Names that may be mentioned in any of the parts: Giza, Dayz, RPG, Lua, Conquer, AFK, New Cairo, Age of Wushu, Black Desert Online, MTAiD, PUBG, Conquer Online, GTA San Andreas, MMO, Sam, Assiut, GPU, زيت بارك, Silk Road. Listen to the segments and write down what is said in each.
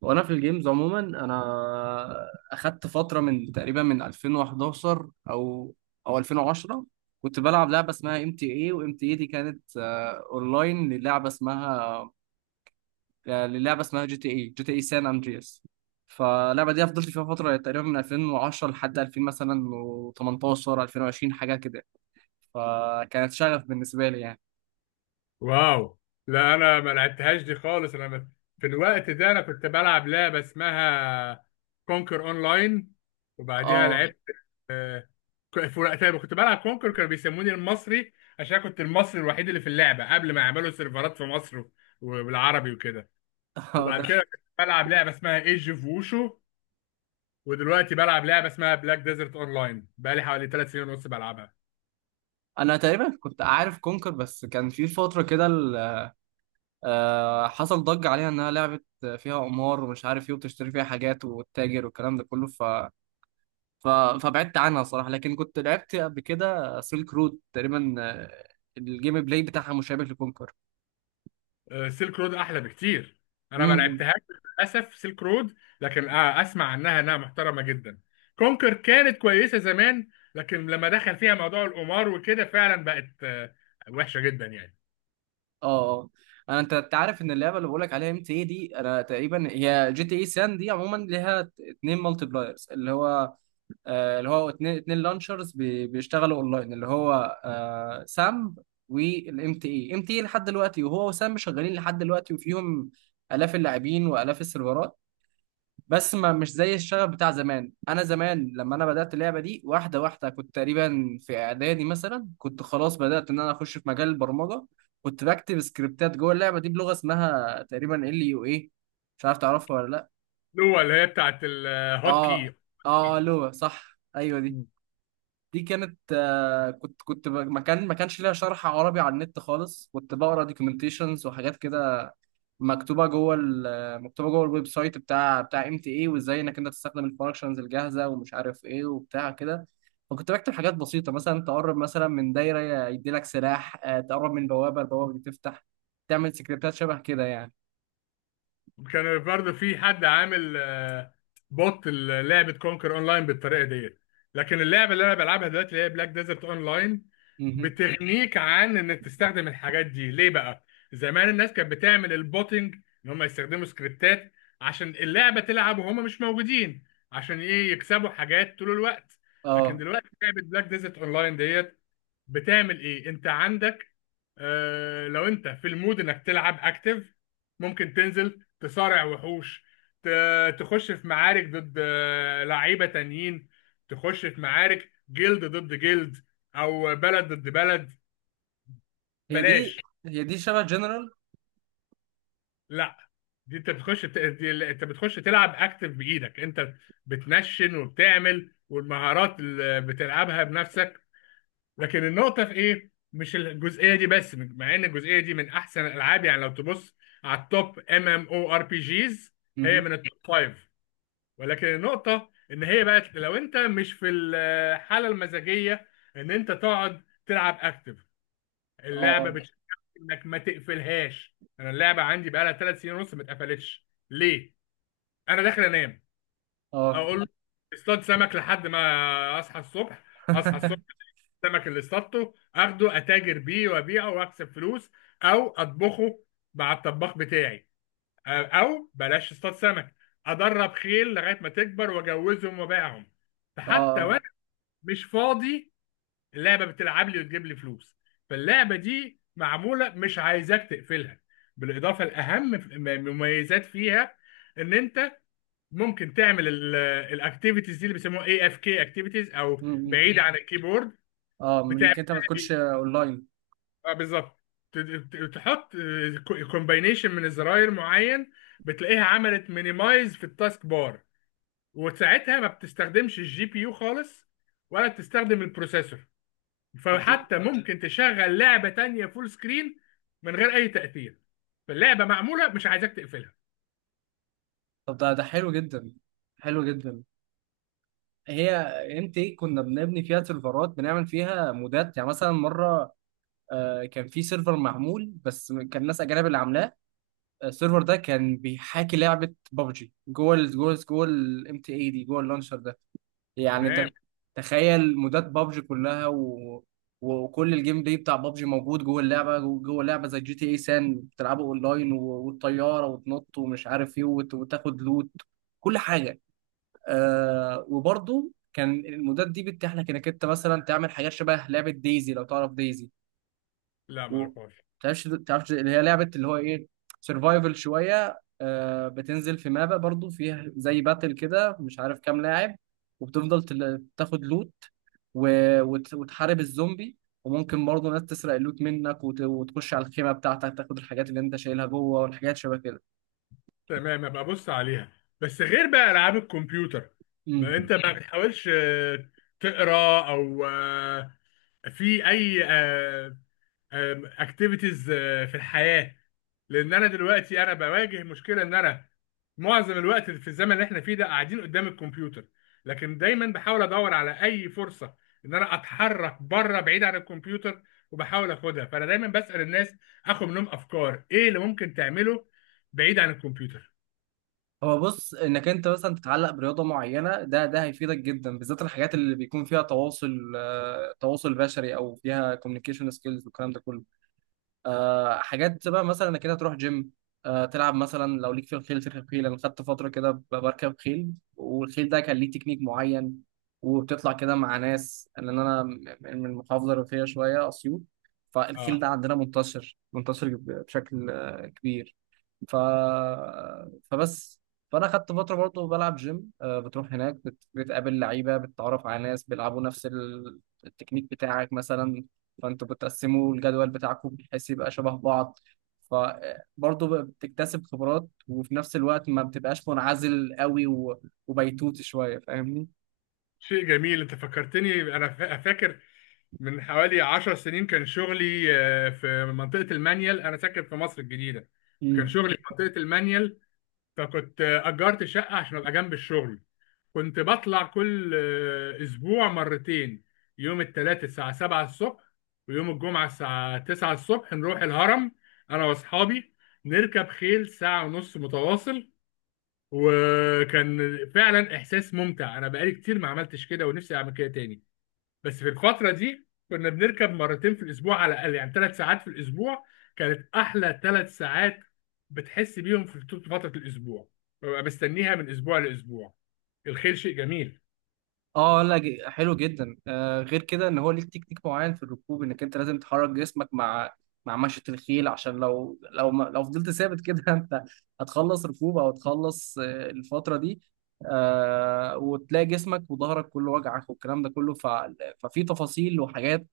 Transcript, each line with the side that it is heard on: right: وانا في الجيمز عموما انا اخدت فتره من تقريبا من 2011 او 2010 كنت بلعب لعبه اسمها ام تي اي وام تي اي دي، كانت اونلاين للعبه اسمها جي تي اي سان اندرياس. فاللعبه دي فضلت فيها فتره تقريبا من 2010 لحد 2000 مثلا و18 2020 حاجه كده، فكانت شغف بالنسبه لي يعني.
left: واو. لا، انا ما لعبتهاش دي خالص. في الوقت ده انا كنت بلعب لعبه اسمها كونكر اونلاين، وبعديها
right: اه.
left: لعبت. آه، في وقتها كنت بلعب كونكر، كانوا بيسموني المصري عشان كنت المصري الوحيد اللي في اللعبه قبل ما يعملوا سيرفرات في مصر وبالعربي وكده. وبعد
right: ده
left: كده كنت بلعب لعبه اسمها ايج اوف ووشو، ودلوقتي بلعب لعبه اسمها بلاك ديزرت اونلاين بقالي حوالي 3 سنين ونص بلعبها.
right: انا تقريبا كنت عارف كونكر، بس كان في فتره كده حصل ضجة عليها إنها لعبة فيها قمار ومش عارف إيه، وبتشتري فيها حاجات وتتاجر والكلام ده كله. ف... فبعدت عنها صراحة، لكن كنت لعبت قبل كده سيلك رود تقريبا. الجيم بلاي بتاعها مشابه لكونكر.
left: سيلك رود احلى بكتير، انا ما
right: امم.
left: لعبتهاش للاسف سيلك رود، لكن اسمع عنها انها محترمه جدا. كونكر كانت كويسه زمان، لكن لما دخل فيها موضوع القمار وكده فعلا بقت وحشه جدا يعني.
right: اه. اه. انا انت أنت عارف ان اللعبه اللي بقول لك عليها ام تي اي دي انا تقريبا هي جي تي اي سان دي. عموما ليها اتنين مالتي بلايرز، اللي هو اللي هو اتنين لانشرز بيشتغلوا اونلاين، اللي هو سام والام تي اي لحد دلوقتي، وهو وسام شغالين لحد دلوقتي وفيهم الاف اللاعبين والاف السيرفرات. بس ما مش زي الشغف بتاع زمان. انا زمان لما انا بدات اللعبه دي واحده واحده، كنت تقريبا في اعدادي مثلا، كنت خلاص بدات ان انا اخش في مجال البرمجه، كنت بكتب سكريبتات جوه اللعبه دي بلغه اسمها تقريبا ال يو اي، مش عارف تعرفها ولا لا.
left: اللي هو اللي هي بتاعت الهوت
right: اه.
left: كي.
right: اه لغه، صح. ايوه، دي كانت آه، كنت كنت ب- ما كان ما كانش ليها شرح عربي على النت خالص، كنت بقرا دوكيومنتيشنز وحاجات كده مكتوبه مكتوبه جوه الويب سايت بتاع ام تي اي، وازاي انك انت تستخدم الفانكشنز الجاهزه ومش عارف ايه وبتاع كده. فكنت بكتب حاجات بسيطه، مثلا تقرب مثلا من دايره يدي لك سلاح، تقرب من البوابه دي تفتح، تعمل سكريبتات شبه كده يعني.
left: كان النهارده في حد عامل بوت لعبه كونكر اونلاين بالطريقه ديت، لكن اللعبه اللي انا بلعبها دلوقتي اللي هي بلاك ديزرت اونلاين
right: مهم.
left: بتغنيك عن انك تستخدم الحاجات دي. ليه بقى؟ زمان الناس كانت بتعمل البوتنج، ان هم يستخدموا سكريبتات عشان اللعبه تلعب وهم مش موجودين، عشان ايه؟ يكسبوا حاجات طول الوقت. لكن
right: اه.
left: دلوقتي لعبه بلاك ديزرت اونلاين ديت بتعمل ايه؟ انت عندك، آه، لو انت في المود انك تلعب اكتف، ممكن تنزل تصارع وحوش، تخش في معارك ضد لعيبة تانيين، تخش في معارك جلد ضد جلد او بلد ضد بلد.
right: هي
left: بلاش.
right: دي هي دي شبه جنرال.
left: لا، دي انت بتخش دي انت بتخش تلعب اكتف بايدك انت، بتنشن وبتعمل، والمهارات اللي بتلعبها بنفسك. لكن النقطة في إيه؟ مش الجزئية دي بس، مع إن الجزئية دي من أحسن الألعاب يعني، لو تبص على التوب ام ام او ار بي جيز هي
right: مهم.
left: من التوب فايف. ولكن النقطة إن هي بقت لو أنت مش في الحالة المزاجية إن أنت تقعد تلعب أكتف، اللعبة
right: اه.
left: بتشجعك إنك ما تقفلهاش. أنا اللعبة عندي بقالها 3 سنين ونص ما اتقفلتش. ليه؟ أنا داخل أنام،
right: اه. اه.
left: أقول اصطاد سمك لحد ما أصحى الصبح. أصحى الصبح، السمك اللي اصطادته اخده اتاجر بيه وابيعه واكسب فلوس، او اطبخه مع الطباخ بتاعي. او بلاش اصطاد سمك، ادرب خيل لغايه ما تكبر واجوزهم وابيعهم.
right: اه.
left: فحتى
right: آه.
left: وانا مش فاضي، اللعبه بتلعب لي وتجيب لي فلوس. فاللعبه دي معموله مش عايزاك تقفلها. بالاضافه الاهم، مميزات فيها ان انت ممكن تعمل الاكتيفيتيز دي اللي بيسموها اي اف كي اكتيفيتيز، او
right: مم.
left: بعيد عن الكيبورد.
right: اه، من
left: بتعمل،
right: انك انت ما تكونش اونلاين.
left: اه بالظبط، تحط كومباينيشن من الزراير معين، بتلاقيها عملت مينيمايز في التاسك بار، وساعتها ما بتستخدمش الجي بي يو خالص، ولا بتستخدم البروسيسور،
right: طب ده-
left: فحتى ممكن تشغل لعبة تانية فول سكرين من غير اي تأثير. فاللعبة معمولة مش عايزاك تقفلها.
right: طب ده حلو جدا، حلو جدا. هي، انت، إيه، كنا بنبني فيها سيرفرات، بنعمل فيها مودات، يعني مثلا مره كان في سيرفر معمول بس كان ناس اجانب اللي عاملاه. السيرفر ده كان بيحاكي لعبه ببجي جوه الام تي اي دي، جوه اللانشر ده. يعني
left: تمام.
right: انت تخيل مودات بابجي كلها، وكل الجيم بلاي بتاع بابجي موجود جوه اللعبه، جوه اللعبه زي جي تي اي سان بتلعبه اونلاين، والطياره وتنط ومش عارف ايه، وتاخد لوت، كل حاجه. آه، وبرضه كان المودات دي بتتيح لك انك انت مثلا تعمل حاجات شبه لعبه ديزي، لو تعرف ديزي.
left: لا، ما
right: و
left: اعرفهاش.
right: تعرفش اللي هي لعبه، اللي هو ايه، سرفايفل شويه. آه، بتنزل في مابا، برضو فيها زي باتل كده مش عارف كام لاعب، وبتفضل تاخد لوت، و... وتحارب الزومبي. وممكن برضو ناس تسرق اللوت منك، وتخش على الخيمه بتاعتك، تاخد الحاجات اللي انت شايلها جوه، والحاجات شبه كده.
left: تمام، ابقى ابص عليها. بس غير بقى العاب الكمبيوتر، ما
right: مم.
left: انت ما بتحاولش تقرا او في اي اكتيفيتيز في الحياه؟ لان انا دلوقتي انا بواجه مشكله ان انا معظم الوقت في الزمن اللي احنا فيه ده قاعدين قدام الكمبيوتر، لكن دايما بحاول ادور على اي فرصه ان انا اتحرك بره بعيد عن الكمبيوتر، وبحاول اخدها. فانا دايما بسال الناس، اخد منهم افكار ايه اللي ممكن تعمله بعيد عن الكمبيوتر.
right: هو بص، انك انت مثلا تتعلق برياضه معينه، ده هيفيدك جدا، بالذات الحاجات اللي بيكون فيها تواصل، تواصل بشري، او فيها كوميونيكيشن سكيلز والكلام ده كله. آه، حاجات بقى مثلا انك كده تروح جيم، آه، تلعب، مثلا لو ليك في الخيل تركب خيل. انا خدت فتره كده بركب خيل، والخيل ده كان ليه تكنيك معين، وبتطلع كده مع ناس، لان انا من المحافظه الريفيه شويه، اسيوط، فالخيل
left: اه،
right: ده عندنا بشكل كبير. ف... فبس فانا خدت فتره برضه بلعب جيم، بتروح هناك بتقابل لعيبه، بتتعرف على ناس بيلعبوا نفس التكنيك بتاعك مثلا، فانتوا بتقسموا الجدول بتاعكم بحيث يبقى شبه بعض، فبرضه بتكتسب خبرات، وفي نفس الوقت ما بتبقاش منعزل قوي وبيتوت شويه. فاهمني؟
left: شيء جميل. انت فكرتني، انا فاكر من حوالي 10 سنين كان شغلي في منطقة المانيال. انا ساكن في مصر الجديدة، كان
right: مم.
left: شغلي في منطقة المانيال، فكنت اجرت شقة عشان ابقى جنب الشغل. كنت بطلع كل اسبوع مرتين، يوم الثلاث الساعة 7 الصبح، ويوم الجمعة الساعة 9 الصبح نروح الهرم، انا واصحابي، نركب خيل ساعة ونص متواصل. وكان فعلا احساس ممتع. انا بقالي كتير ما عملتش كده، ونفسي اعمل كده تاني. بس في الفتره دي كنا بنركب مرتين في الاسبوع على الاقل، يعني ثلاث ساعات في الاسبوع، كانت احلى 3 ساعات، بتحس بيهم في طول فتره الاسبوع، ببقى مستنيها من اسبوع لاسبوع. الخيل شيء جميل.
right: اه، لا، حلو جدا. آه، غير كده ان هو ليك تكنيك معين في الركوب، انك انت لازم تحرك جسمك مع مشية الخيل، عشان لو لو ما لو فضلت ثابت كده انت هتخلص ركوب، او هتخلص آه الفترة دي. آه، وتلاقي جسمك وظهرك كله وجعك والكلام ده كله. ففي تفاصيل وحاجات،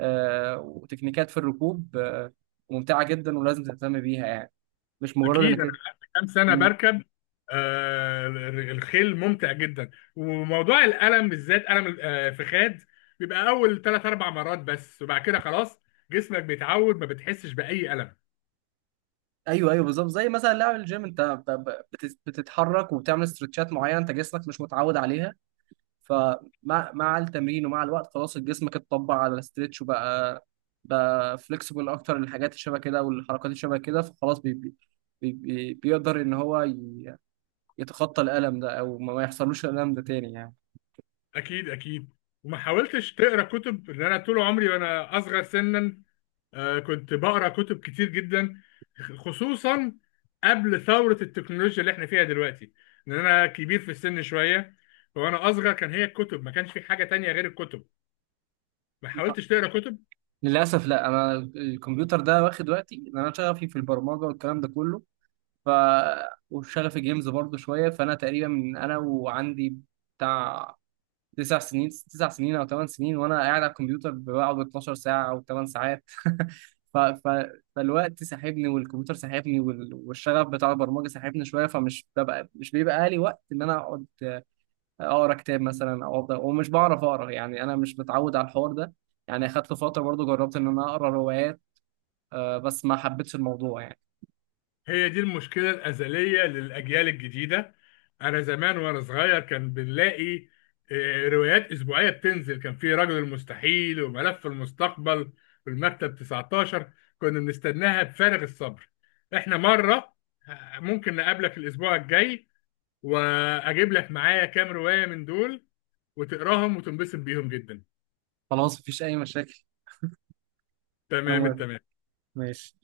right: آه، وتكنيكات في الركوب، آه، ممتعة جدا ولازم تهتم بيها يعني، مش مجرد
left: اكيد، انا
right: انك...
left: قعدت كام سنه بركب. آه، الخيل ممتع جدا. وموضوع الالم بالذات الم الفخاد، بيبقى اول 3 أو 4 مرات بس، وبعد كده خلاص جسمك بيتعود ما بتحسش باي الم.
right: ايوه، ايوه، بالظبط. زي مثلا لعب الجيم، انت بتتحرك وبتعمل استرتشات معينه، انت جسمك مش متعود عليها، مع التمرين ومع الوقت خلاص جسمك اتطبع على الاسترتش، وبقى فليكسبل اكتر للحاجات اللي شبه كده والحركات اللي شبه كده، فخلاص بي بي بي بي بيقدر ان هو يتخطى الالم ده، او ما يحصلوش الالم ده تاني يعني.
left: اكيد اكيد. وما حاولتش تقرا كتب؟ لان انا طول عمري وانا اصغر سنا كنت بقرا كتب كتير جدا، خصوصا قبل ثوره التكنولوجيا اللي احنا فيها دلوقتي، لان انا كبير في السن شويه، وانا اصغر كان هي الكتب، ما كانش في حاجه تانية غير الكتب. ما حاولتش تقرا كتب؟
right: للاسف لا، انا الكمبيوتر ده واخد وقتي، ان انا شغفي في البرمجه والكلام ده كله، ف وشغفي جيمز برضو شويه. فانا تقريبا من انا وعندي بتاع تسع سنين او 8 سنين وانا قاعد على الكمبيوتر، بقعد 12 ساعه او 8 ساعات. ف... ف... فالوقت ساحبني والكمبيوتر ساحبني والشغف بتاع البرمجه ساحبني شويه، فمش ببقى مش بيبقى لي وقت ان انا اقعد اقرا كتاب مثلا، او افضل ومش بعرف اقرا يعني، انا مش متعود على الحوار ده. يعني اخدت فتره برضو جربت ان انا اقرا روايات، بس ما حبيتش الموضوع يعني.
left: هي دي المشكلة الأزلية للأجيال الجديدة. أنا زمان وأنا صغير كان بنلاقي روايات أسبوعية بتنزل، كان في رجل المستحيل وملف المستقبل والمكتب 19، كنا بنستناها بفارغ الصبر. إحنا مرة، ممكن نقابلك الأسبوع الجاي، وأجيب لك معايا كام رواية من دول وتقراهم وتنبسط بيهم جدا.
right: خلاص مفيش اي مشاكل. انا
left: تمام
right: موافق.
left: التمام.
right: ماشي.